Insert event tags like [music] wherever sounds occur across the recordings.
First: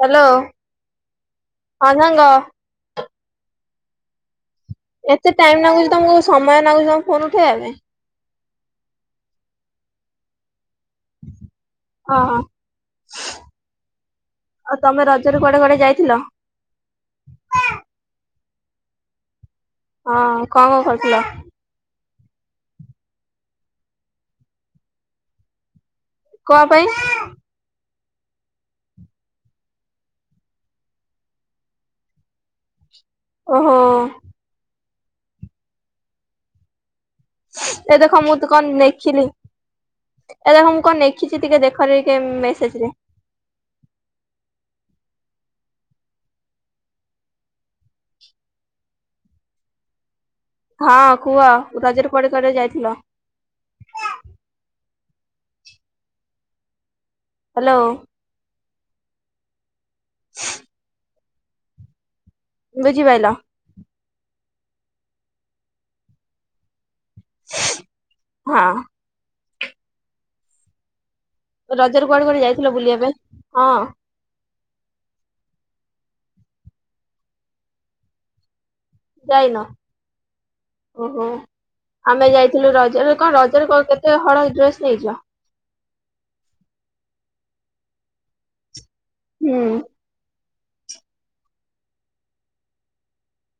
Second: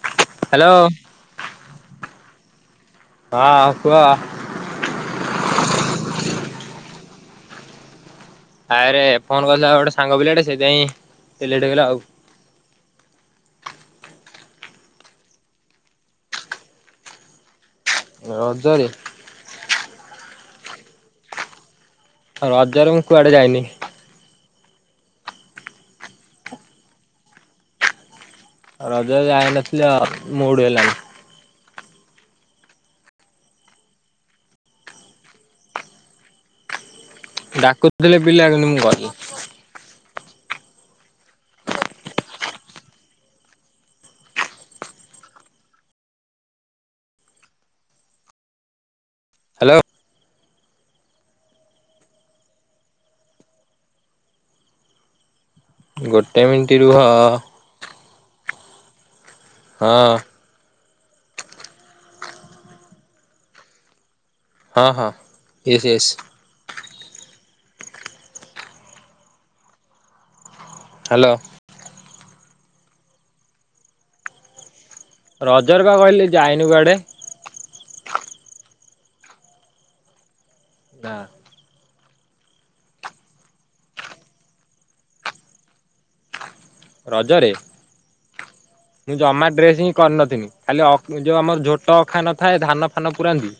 Hello. ହଁ ସାଙ୍ଗ। ହଁ ଆଉ କୁହ? ଏତେ ଟାଇମ ନାଗୁଚି ତମକୁ ସମୟ ନାଗୁଛି ତମ ଫୋନ ଉଠେଇବା ପାଇଁ? ଆରେ ଫୋନ କରିଥିଲା ଗୋଟେ ସାଙ୍ଗପିଲାଟେ ସେଇଥିପାଇଁ ଏ ଲେଟ ହେଇଗଲା ଆଉ। ଓହୋ ଆଉ ତମେ ରଜରେ କୁଆଡେ କୁଆଡେ ଯାଇଥିଲ? ରଜରେ ହଁ କଣ କଣ କରୁଥିଲ? ରଜରେ ମୁଁ କୁଆଡେ ଯାଇନି। କଣ ପାଇଁ? ଅ ରଜରେ ଯାଇନଥିଲି ଆଉ ମୁଡ୍ ହେଲାନି। ଓହୋ। ଏଇ ଡାକୁଥିଲେ ଦେଖ ମୁଁ ପିଲା ତୁ କିନ୍ତୁ କଣ ଗଲିନି ନେଖିଲି। ଏ ଦେଖ ମୁଁ କଣ ନେଖିଚି ଟିକେ ଦେଖରେ ଟିକେ ମେସେଜ ରେ। ହାଲୋ। ହଁ କୁହ ରାଜରେ କୁଆଡେ କୁଆଡେ ଯାଇଥିଲ। ଗୋଟେ ମିନଟି ରୁହ। ହଁ ହ୍ୟାଲୋ। ହଁ। ବୁଝିପାଇିଲ। ହଁ ହଁ ସ୍ ସ୍ ହଁ। ହ୍ୟାଲୋ। ରଜର କୁଆଡେ କୁଆଡେ ଯାଇଥିଲ ବୁଲିବା ପାଇଁ ହଁ ରଜର କା କହିଲି ଯାଇନୁ କୁଆଡେ ଯାଇନା ନା ଓ। ଆମେ ଯାଇଥିଲୁ ରଜରେ କଣ ରଜରେ କ କେତେ ହଳ ଡ୍ରେସ ନେଇଛ ରଜରେ ମୁଁ ଜମା ହୁଁ ଡ୍ରେସ୍ ହିଁ କରିନଥିଲି। ଖାଲି ଯୋଉ ଆମର ଝୋଟ ଅଖାନ ନ ଥାଏ ଧାନ ଫାନ ପୁରାନ୍ତି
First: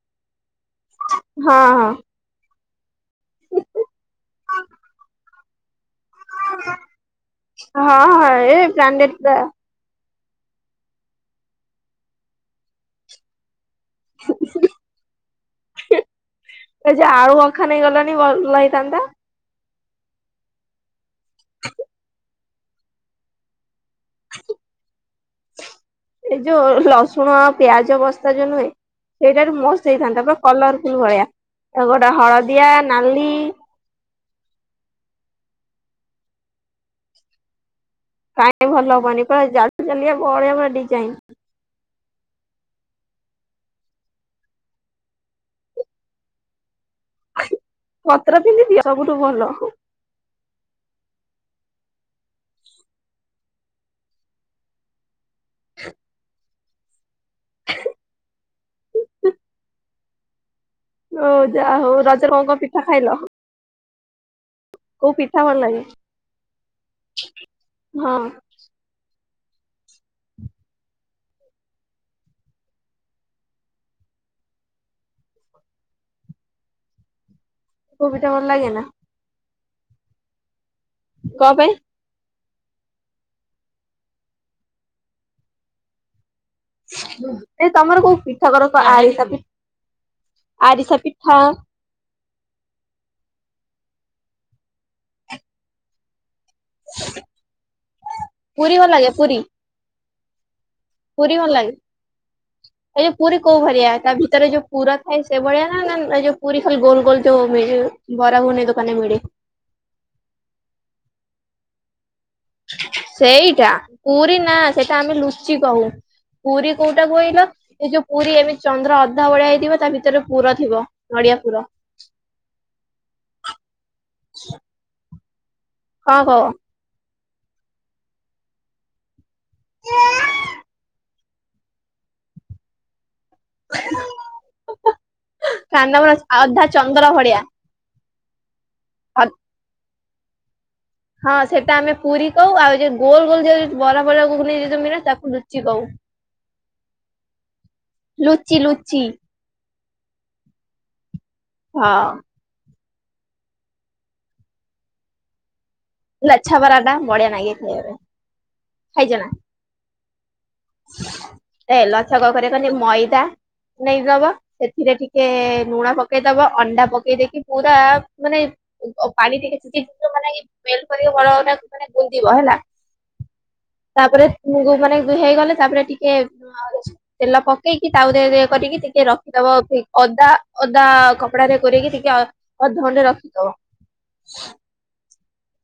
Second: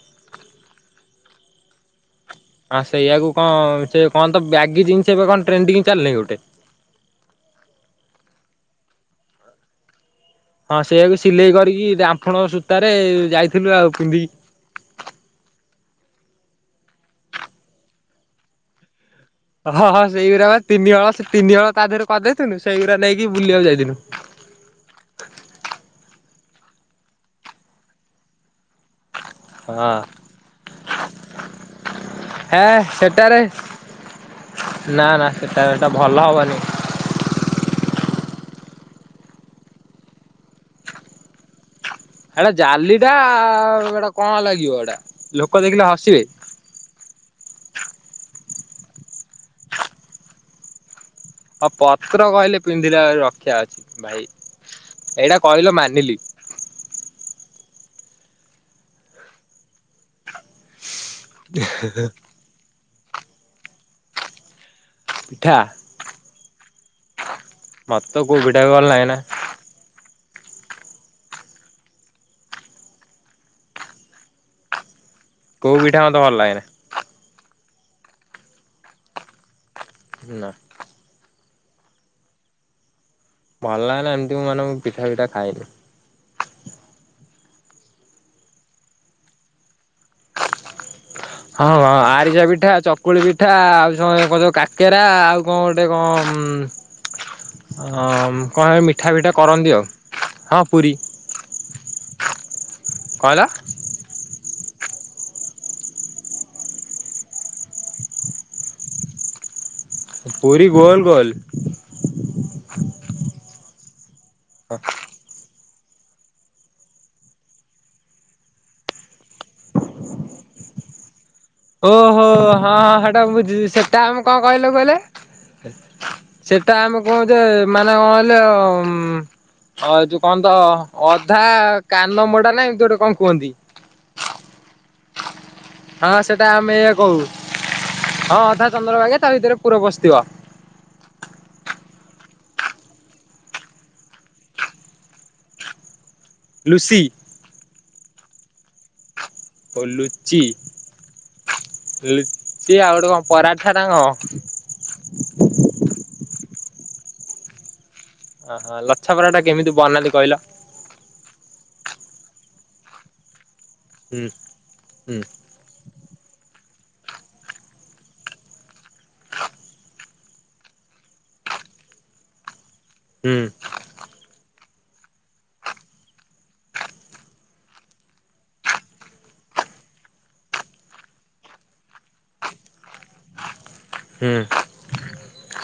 ହଁ ହଁ ଆସ୍ ସେଇୟଆକୁ କଣ ସେ କଣ ତ ବ୍ୟାଗି ଜିନିଷ ଏବେ କଣ? ଟ୍ରେଡିଂ ହଁ ହ। ଏ ବାଣ୍ଡେ ହଁ ସେଇଆାକୁ ସିଲେଇ କରିକି ଆଡାମ୍ଫୁଣ ସୂତାରେ ଯାଇ ଲୁ ଆଉ ପୁନ୍ଦୀ ଏ ଯେ ଆଳୁ ଅଖା ନେଇ ଗଲାଣି ଭଲ ହେଇଥାନ୍ତା। ହଁ ହଁ ସେଇଗୁରା ବା ତିନି ତିନି ହଳ ତା ଧିଅରୁ କରଦେ ଥିଲୁ ସେଇଗୁରା ନେଇକି ବୁଲିବାକୁ ଯାଇଥିଲୁ। ଏଇ ଯୋଉ ରସୁଣ ଆଉ ପିଆଜ ବସ୍ତା ଯୋଉ ନୁହେଁ ସେଇଟାରୁ ହଁ ମସ୍ତ ହେଇଥାନ୍ତା ପୁରା କଲର ଫୁଲ ଭଳିିଆ ଗୋଟେ ହେ ହଳଦିଆ ନାଲି ସେଟାରେ ନା ନା ସେଟା ସେଟା ଭଲ ହବନି। କାଇଁ ଭଲ ହବନି ପୁରା ଜାଲ ଜାଲିଆ ବଢିଆ ବଢିଆ ପୁରା ଡିଜାଇନ ଏଟା ଜାଲିଟା ଏଟା କଣ ଲାଗିବ ଏଟା ଲୋକ ଦେଖିଲେ ହସିବେ। ପତ୍ର ପିନ୍ଧି ଦିଅ ସବୁଠୁ ଭଲ ଆଉ ପତ୍ର କହିଲେ ପିନ୍ଧିଲେ ଆହୁରି ରକ୍ଷା ଅଛି ଭାଇ ଏଇଟା। କହିଲ ମାନିଲି ହଉ ଯା ହଉ ରାଜରେ କଣ କଣ ପି ପିଠା ଖାଇଲ। କୋଉ ଭଲ ପିଠା ଲାଗେ? ହଁ ମତେ କୋଉ ପିଠା ଭଲ ଲାଗେ ନା। କେଉ ପିଠା ମତେ ଭଲ ଲାଗେନା। କୋଉ ଟ ଭଲ ଲାଗେ ନା। ନା, କଣ, ପାଇଁ? ଭଲ ଲାଗେନା, ଏମିତି ମୁଁ, ମାନେ ମୁ ପିଠା, ପିଠା ଖାଏନି ୲ ଏଇ ତମର, କୋଉ ପିଠା କର ତ, ଆରିସା ପି ଆରିସା, ପିଠା- ରିସା, ପିଠା ଚକୁଳି ପିଠା, ଆଉ କଣ ସବୁ, କାକେରା ଆଉ କଣ, ଗୋଟେ କଣ? କଣ, ପୁରୀ ହେ ଭଲ ମିଠା, ଲାଗେ ଫିଠା ପୁରୀ କରନ୍ତି ଆଉ ୲ ହଁ- ପୁରୀ, ଭଲ ଲାଗେ? ଏ ଯୋଉ କଣ ପୁରୀ, ହେଲା? କୋଉ ଭଳିଆ? ତା ଭିତରେ ଯୋଉ ପୁର ଥାଏ ସେଇଭଳିଆ, ନା? ନା ଯୋଉ, ପୁରୀ ଖାଲି ଗୋଲ, ଗୋଲ ଯୋଉ ବରା, ଗୁଗୁନି ଦୋକାନରେ ମିଳେ? ପୁରୀ ଗୋଲ, ଗୋଲ ୲ ସେଇଟା ୲ ପୁରୀ, ନା ସେଇଟା ଆମେ, ଲୁଚି- ଚିକହୁ, ପୁରୀ କୋଉଟା, କହିଲ? ଏ ଯୋଉ, ପୁରୀ ଏମିତି ଚନ୍ଦ୍ର ଅଧା ଭଳିଆ ହେଇଥିବ, ତା ଭିତରେ ପୁର, ଥିବ ୲ ଓହୋ, ହଁ, ହଁ ସେଟା ମୁ ବୁଝୁଛି, ସେଟା ଆମେ କଣ, କହିଲୁ କହିଲେ- କଣ କହ ସେଟା ଆମକୁ କହୁଛ ମାନେ କଣ, କହିଲ? ଉ, ଏ, ଯଉ କଣ, ତ ଅଧା କାନ ମୋଡା, ନାଇ ଏମିତି ଗୋଟେ, କଣ କୁହନ୍ତି ୲ କାନମରା ହଁ, ସେ ଅଧା ଚନ୍ଦ୍ର, ଭଳିଆ ୲ ହଁ, ଅଧା ଚନ୍ଦ୍ର ବାଗିଆ, ତା ଭିତରେ ପୁର, ପଶି ତିବା ହଁ, ସେଟା ଆମେ ପୁରୀ, କହୁ ୲ ଆଉ ଯଉ ଗୋଲ, ଗୋଲ ଯଉ ବଡ, ବଡ ଘୁଗୁନି ସହିତ ମିଳେ, ତାକୁ ଲୁଚି କହୁ। ଲୁସି ଲୁଚି, ଲୁଚି। ଓ, ଲୁଚି। ହଁ, କିଏ, ଆଉ ଗୋଟେ କଣ, ପରାଠା ନା କଣ? ଲଛା ପରାଟା, ବଢିଆ ଲାଗେ ଖାଇବା, ପାଇଁ। ଆହା, ଖାଇଛ ନା? ଲଛାପରଟା କେମିତି ବନାନ୍ତି, କୁ କହିଲ, ଏ ଲଛା, କଣ କରିବ କହନି, ମଇଦା ହୁଁ ନେଇଦବ, ସେଥିରେ ହୁଁ ଟିକେ, ଲୁଣ ପକେଇଦବ, ଅଣ୍ଡା ପ ପକେଇ ଦେଇକି ୲ ପୁରା ମାନେ, ଓ ପାଣି ଟିକିଏ, ଛିଞ୍ଚିକି ତୁମେ ମାନେ ଏହି ନେଳ ପାନିକ ବଳ ବୁଧିବ ହେଲା। ହୁଁ। ଗୋ ମାନେ ହେଇଗଲେ। ତାପରେ ଟିକେ ତେଲ ପକେଇକି ତା ଭିତରେ ଇଏ କରିକି ଟିକେ ରଖିଦବ ଅଦା ଓଦା କପଡା ରେ ଗୋରେଇକି ଟିକେ ଅଧନରେ ରଖିଦବ। ହୁଁ।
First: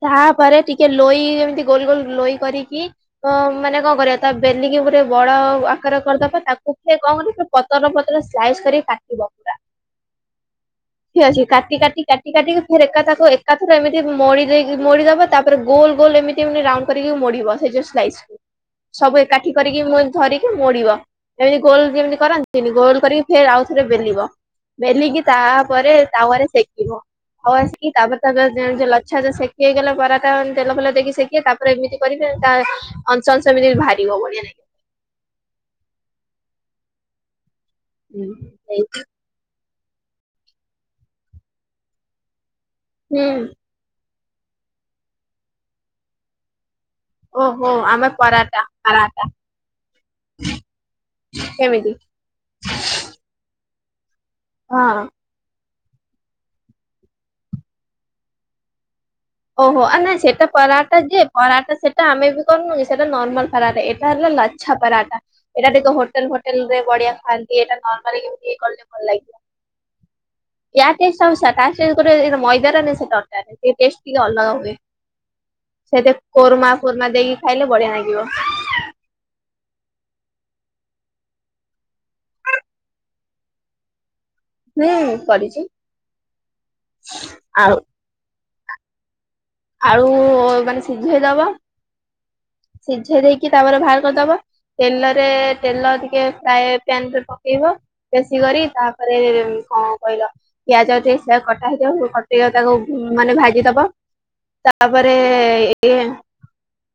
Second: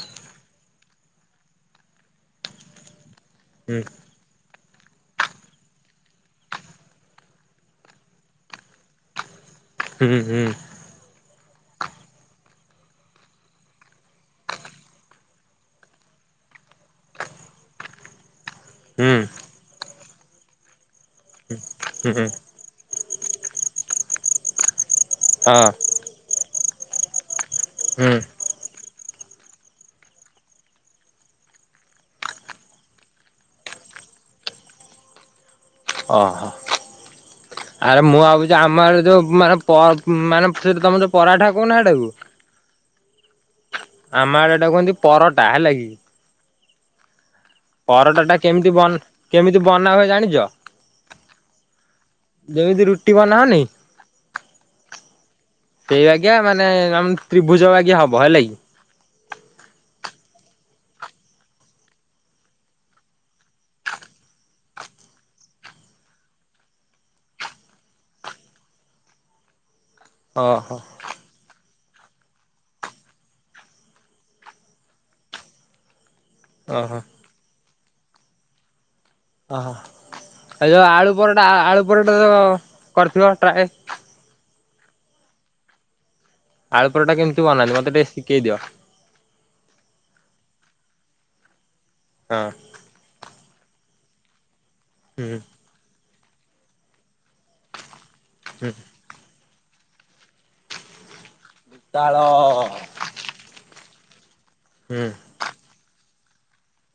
ତାପରେ ଟିକେ ଲୋଇ ଯେମିତି ଗୋଲ ଗୋଲ ଲୋଇ କରିକି। ଅ ହୁଁ ମାନେ କଣ କରିବା ତା। ବେଲିକି ପୂରା ବଡ ଆକାର କରିଦବା ତାକୁ ଟିକିଏ କଣ କ ନି ପତର ପତର ସ୍ଲାଇସ୍ କରି କାଟିବ ପୁରା। ହୁଁ ହୁଁ। ଠିକ ଅଛି କାଟି କାଟି କାଟି କାଟିକି ଫେର ଏକା ତାକୁ ଏକାଥର ଏମିତି ମେଡି ଦେଇି ମେଡି ଦେବ ତାପରେ ଗୋଲ ଗୋଲ ଏମିତି ଏମିତି ରାଉଣ୍ଡ କରିକି ମେଡିବ ସେଇ ଯେ ସାଇସ୍କୁୁ। ସବୁ ହୁଁ ଏକାଠି କରିକି ମୁଁ। ଧରିକି ମୋଡ଼ିବ। ଏମିତି ଗୋଲ ଯେମି ହୁଁ କରନ୍ତିି ଗୋଳ କରି। ଫେର୍ ଆଉଥରେ ବେଲିବ। ବେଲିଗ ତା ହଁ ପ। ରେ ତାୱରେ ଦେଖିବ। ଆବାଜ କି ହୁଁ ତାବଦ ତାବଦ ଜେଲଦ। ଆଛା ଆଛା ସେକି ହେଇଗଲା ପରାଟା ତେଲ ଫେଲ ଦେଇକି ସେକ ତାପରେ ଏମିତି କରିବେ ତା ଅଂଶ ଅଂଶ ଏମିତି ବାହାରିବ ବଢିଆ ଲାଗିବ। ଅହ ହୋ। ଆରେ ମୁଁ ଭାବୁଛି ଆମର ଯୋଉ ମାନେ ପ ମାନେ ସେ ତମେ ଯଉ ପରାଠା କହୁନ ହେଟାକୁ। ହୁଁ। ଆମ ଆଡେ ଏଟା କୁହନ୍ତି ପରଟା ହେଲା କି? ଓହୋ ଆମେ ପରଟା ଟା ପରାଟା କେମିତି ବନ ପରାଟା କେମିତି ବନା ହୁଏ ଜାଣିଛ କେମିତି ଯେମିତି ରୁଟି ବନାହନି ହଁ। ସେଇ ଆଗା ମାନେ ଆମ ତ୍ରିଭୁଜ ବାଗା ହବ ହେଲା କିି? ଓହୋ ନାଇ ସେଟା ପରରାଟା ଯେ ପରରାଟା ସେଟା ଆମେ ବି କରୁନୁକି ସେଟା ନରର୍ମାଲ ପରାଟା ଏଇଟା ହେଲା ଲାଛା ପରାଟା ଏଇଟା ଦେଖ ହୋଟେଲ ଫୋଟେଲ ରେ ବଢିଆ ଖାଆନ୍ତି ଏଇଟା ନରର୍ମାଲରେ କଲେ ଭଲ ଲାଗିବ। ଓହୋ ଏହା ଟେଷ୍ଟେ ସା। [unintelligible] [unintelligible] ମଇଦା ନା ସେ ତରକାରୀ ଟେଷ୍ଟ। ଟିକିଏ ଅଲଗା ହୁଏ ସେତ କୋର୍ମା ଓହୋ କୋର୍ମା ଦେଇକି ଖାଇଲେ ବଢିଆ ଲାଗିବ। ଓହୋ ଏ ଯୋଉ ଆଳୁ ପରଟା ଆଳୁ ପରଟା ଓଃ ତ କରିଥିବ ଟ୍ରାଏ? ହୁଁ କରିଛି। ଆଳୁପରଟା କେିତି ଆଳୁ ବନାନ୍ତି ମତେ ଟିକେ ଶିଖେଇ ଦିଅ। ଆଳୁ ମାନେ ସିଝେଇଦବ। ହଁ ସିଝେଇ ଦେଇ କି ତାପରେ ବାହାର କରିଦବ। ତେଲରେ ହୁଁ ତେଲ ଟିକେ ପ୍ରାୟ ପ୍ୟାନ ରେ ପକେଇବ ବେଶୀ କରି ତାପରେ ଉ କହିଲ ପିଆଜଠ ସେ କଟା ହେଇଥିବ ତାଳ କଟେଇ ତାକୁ ମାନେ ଭାଜିଦବ। ହୁଁ ତାପରେ ଏ ଏ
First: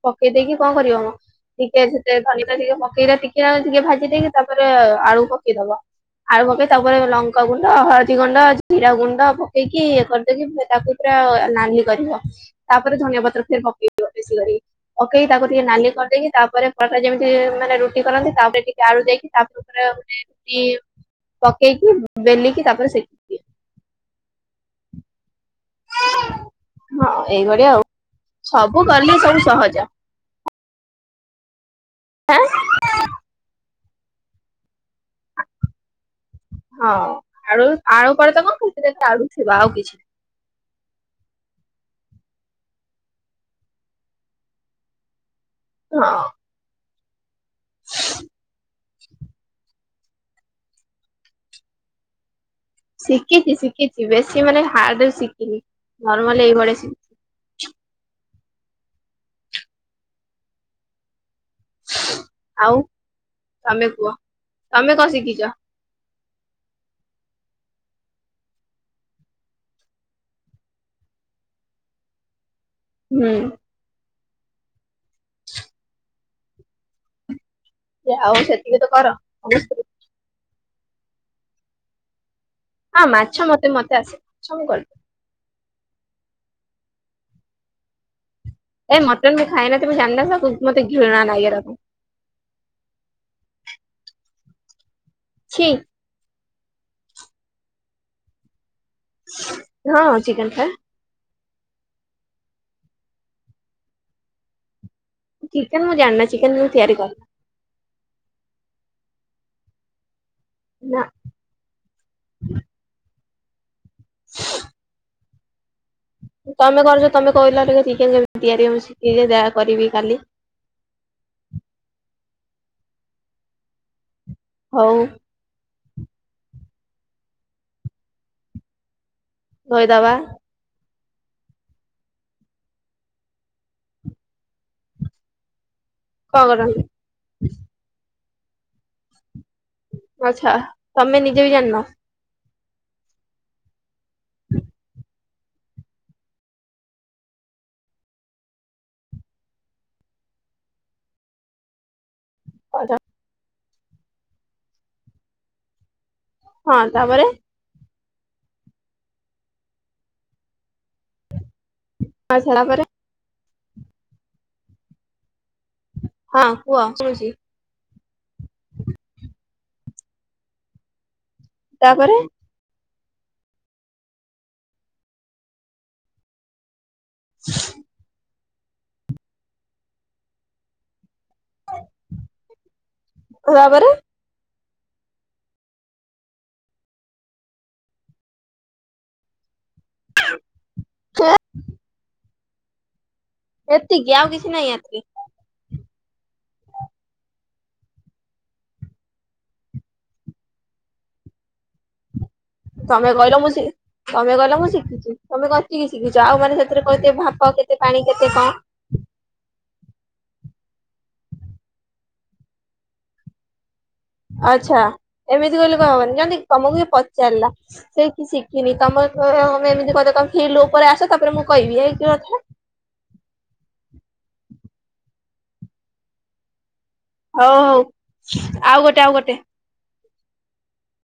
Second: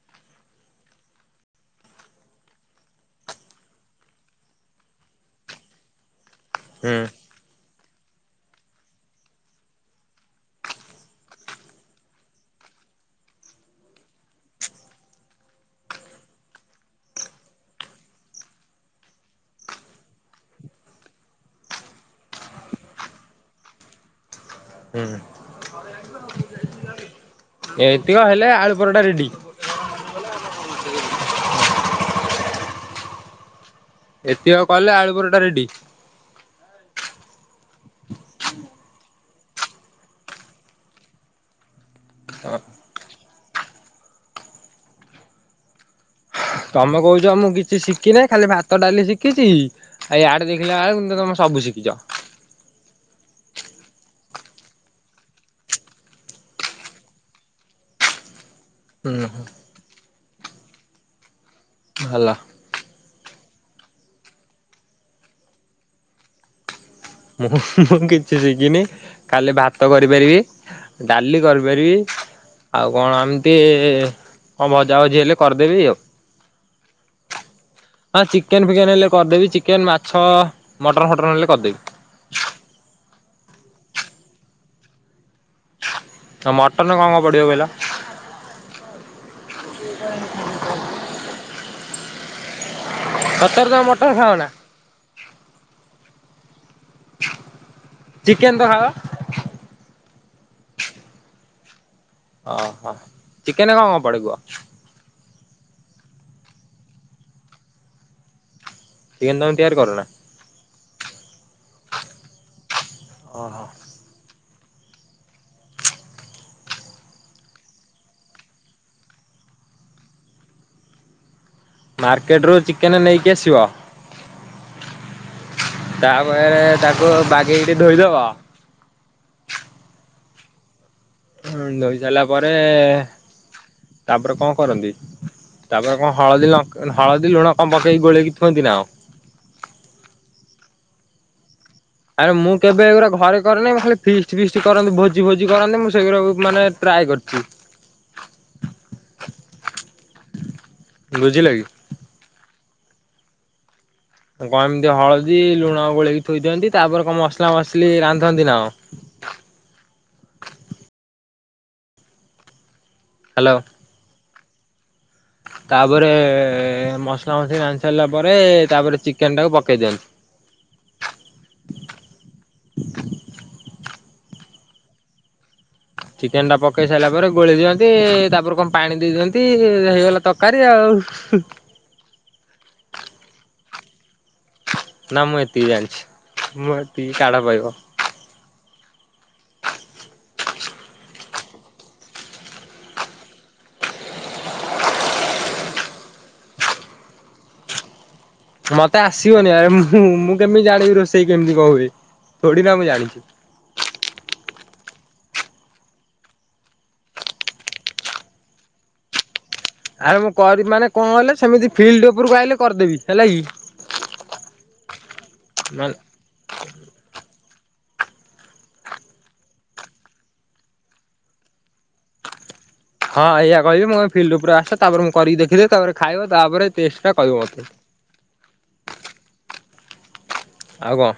ପକେଇ ଦେଇେଇକି କଣ କରିବ ମୁଁ ଟିକେ ସେେ ଧନି ଟା ଟିକେ ପକେଇ ଟିକେଟେ ଟିକେ ଭାଜି ଦେଇକି ତାପରେ ଆଳୁ ପକେଇଦବ। ଆଳୁ ପକେଇ ହୁଁ ତାପରେ ଲଙ୍କା ଗୁଣ ହଳଦୀ ଗୁଣ୍ଡ ଜିରା ଗୁଣ୍ଡ ପକେଇକି ଇଏ କରିଦେଇକି ତାକୁ ପୁରା ନାଲି ିବ ତାପରେ ଧନିଆ ପତ୍ର ଫେର ପକେଇ ବେଶୀ କରିକି ପକେଇକି ତାକୁ ଟିକେ ନାଲି କରିଦେଇକି ତାପରେ ପରାଟା ଯେମିତି ମାନେ ରୁଟି କରନ୍ତି ତାପରେ ଟିକେ ଆଳୁ ଦେଇକି ତାପ ଉପରେ ମାନେ ରୁଟି ପକେଇକି ବେଲିକି ତାପରେ ସେକି ଦିଅ। ହୁଁ। ହଁ ଏଇଭଳିଆ ଆଉ ଏତିକ ହେଲେ ଆଳୁ ସବୁ ପରଟା କଲେ ରେଡି ସବୁ ସହଜ ଏଃ ଏଃ। ଏତିକ କଲେ ଆଳୁପରଟା ରେଡି ହଁ ଆ ଆଳୁପରଟା କଣ ଖାଲିସେଥିରେ ଆଳୁ ଥିବ ଆଉ କିଛି ନାହି। ହଁ। ହ। ତମେ କହୁଛ ଆମକୁ କିଛି ଶିଖି ନାହିଁ ଖାଲି ଭାତ ଡାଲି ଶିଖିଛି। ଆ ଆଡେ ଦେଖିଲା ବେଳକୁ କିନ୍ତୁ ତମେ ସବୁ ଶିଖିଛ। ଶିଖିଛି ଶିଖିଛି ବେଶୀ ମାନେ ହାଡଦରେ ଶିଖିନି ନର୍ମାଲି ଏଇଭଳିଆ ଶିଖି ହୁଁ ହୁଁ। ଭଲ। ଆଉ ତମେ କୁହ ତମେ କଣ ଶିଖିଛ। ମୁଁ ମୁଁ କିଛି ଶିଖିନି ଖାଲି ଭାତ କରିପାରିବି ଡାଲି କରିପାରିବି। ଆଉ କଣ ହୁଁ ଏମତି। ଙ୍କ ଭଜା ଭଜି ହେଲେ କରିଦେବି ଆଉ। ଯେ ହଁ ଆଉ ଚିକେନ ସେତିକି ତ ଫିକେନ ହେଲେ କର କରିଦେବି ଚିକେନ ହଁ ମାଛ। ମଟନ୍ ଫଟନ ହେଲେ କରିଦେବି। ହଁ ମାଛ ମତେ ମତେ ଆସ ମାଛ ମୁଁ କ ଆ ମଟନ କଣ କଣ ପଡିବ କହିଲ। ଏ ମଟନ ବି ଖାଇନ ତମେ ଜାଣିନ ତାକୁ ମତେ ଘିଣା ନାଗେ ଏରାକୁ। ସତର ତମ ମଟନ ଖାଅ ନା। ଛି ଚିକେନ ତ ଖାଅ। ହଁ ଚିକେନ ଖାଏ। ଓ ହୋ ଚିକେନ ଙ୍କ ଙ୍କ ପଡେ କୁହ। ଚିକେନ ମୁଁ ଜାଣନା ଚିକେନ ମୁଁ ତିଆରି କର। ଚିକେନ ତମେ ତିଆର କର ନା। ନା। ଓହୋ। ତମେ କରୁଛ ତମେ କହିଲ ଟିକେ ଚିକେନ କେମିତି ତିଆରି ମୁଁ ଶିଖିକି ଯାହା କରିବି କାଲି। ମାର୍କେଟରୁୁ ଚିକେନ୍ ନେଇକି ଆସିବ। ହଉ। ତାପରେ ତାକୁ ବାଗେଇ ଟି ଧୋଇଦବ। ଧୋଇଦବା। ଧୋଇ ସାରିଲା ପରେ ତାପରେ କଣ କରନ୍ତି। ତାପରେ କଣ ହଳଦୀ ଲ ହଳଦୀ ଲୁଣ କଣ ପକେଇକି ଗୋଳେଇକି [unintelligible] ଆଚ୍ଛା ତମେ ନିଜେ ବି ଜାଣିନ? ଆରେ ମୁଁ କେବେ ଏଗୁଡା ଘରେ କରନି ଖାଲି ଫିଷ୍ଟ ଫିଷ୍ଟ କରନ୍ତି ଭୋଜି ଭୋଜି କରନ୍ତି ମୁଁ ସେଗୁରା ମାନେ ଟ୍ରାଏ କରିଛି [inaudible] ବୁଝିଲ କି। ଆଚ୍ଛା। କଣ ଏମିତି ହଳଦୀ ଲୁଣ ଗୋଳେଇକି ଥୋଇଦିଅନ୍ତି ତାପରେ କଣ ମସଲା ମସଲି ରାନ୍ଧ ରାନ୍ଧନ୍ତି ନା କଣ। [inaudible] ହଁ ସେଟା ପରେ ହାଲୋ। ତାପରେ ହଁ କୁହ ଶୁଣୁଛି। ମସଲା ମସଲି ରା ତେଲ ପରେ ତାପରେ ଚିକେନ ଟାକୁ ପକେଇ ଦିଅନ୍ତି। ତାପରେ। ଚିକେନ ଟା ପ ପକେଇ ସାରିଲା ପରେ ଗୋଳି ଦିଅନ୍ତି ତାପର କଣ ପାଣି ଦେଇ ଦିଅନ୍ତି ହେଇଗଲା ତରକାରୀ ଆଉ। ତାପରେ ନା ମୁଁ ଏତିକି ଜାଣିଛି। ମୁଁ ଏତିକି କାଢ ପାଇବ। [unintelligible] ଏତିକି ଆଉ କିଛି ନାହିଁ ଏତିକି? ମତେ ଆସିବନି ଆରେ ମୁ ମୁଁ କେମିତି ଜାଣିବି ରୋଷେଇ କେମିତି କଣ ହୁଏ। ଥୋଡି ନା ମୁଁ ତମେ ଜାଣିଛି କହିଲ ମୁଁ ସେ ତମେ କହିଲ ମୁଁ ଶିଖିଛୁ ତମେ ଗଛିକି ଶିଖିଛ ଆଉ ମାନେ ସେଥିରେ କେତେ ଭପ କେତେ ପାଣି କେତେ କଣ? ଆରେ ମୁଁ ମାନେ କଣ କଲେ ସେମିତି ଫିଲ୍ଡ ଉପରକୁ ଆଇଲେ କରିଦେବି ହେଲା କି। ଆଚ୍ଛା ଏମିତି କହିଲ କଣ ମାନେ ହବନି ଜମ ତମକୁ ସେ ପଚାରିଲା? ସେ କି ଶିଖିନି ତମର ତମେ ଏମିତି କଥା ତମେ ସେ ଲୋ ଉପରେ ଆସ ତାପରେ ମୁଁ କହିବି ଏଇ କି କଥା ହଁ ଇଆ କହିବି ମୋ ଫିଲ୍ଡ ଉପରେ ଆସ ତାପରେ ମୁଁ କରିଖିବ ତାପରେ ଖାଇବ ତାପରେ? ଟେଷ୍ଟ ଟା କହିବ ହଉ ମତେ। ହଉ ଆଉ ଗୋଟେ ଆଉ ଗୋଟେ? ଆଉ କଣ?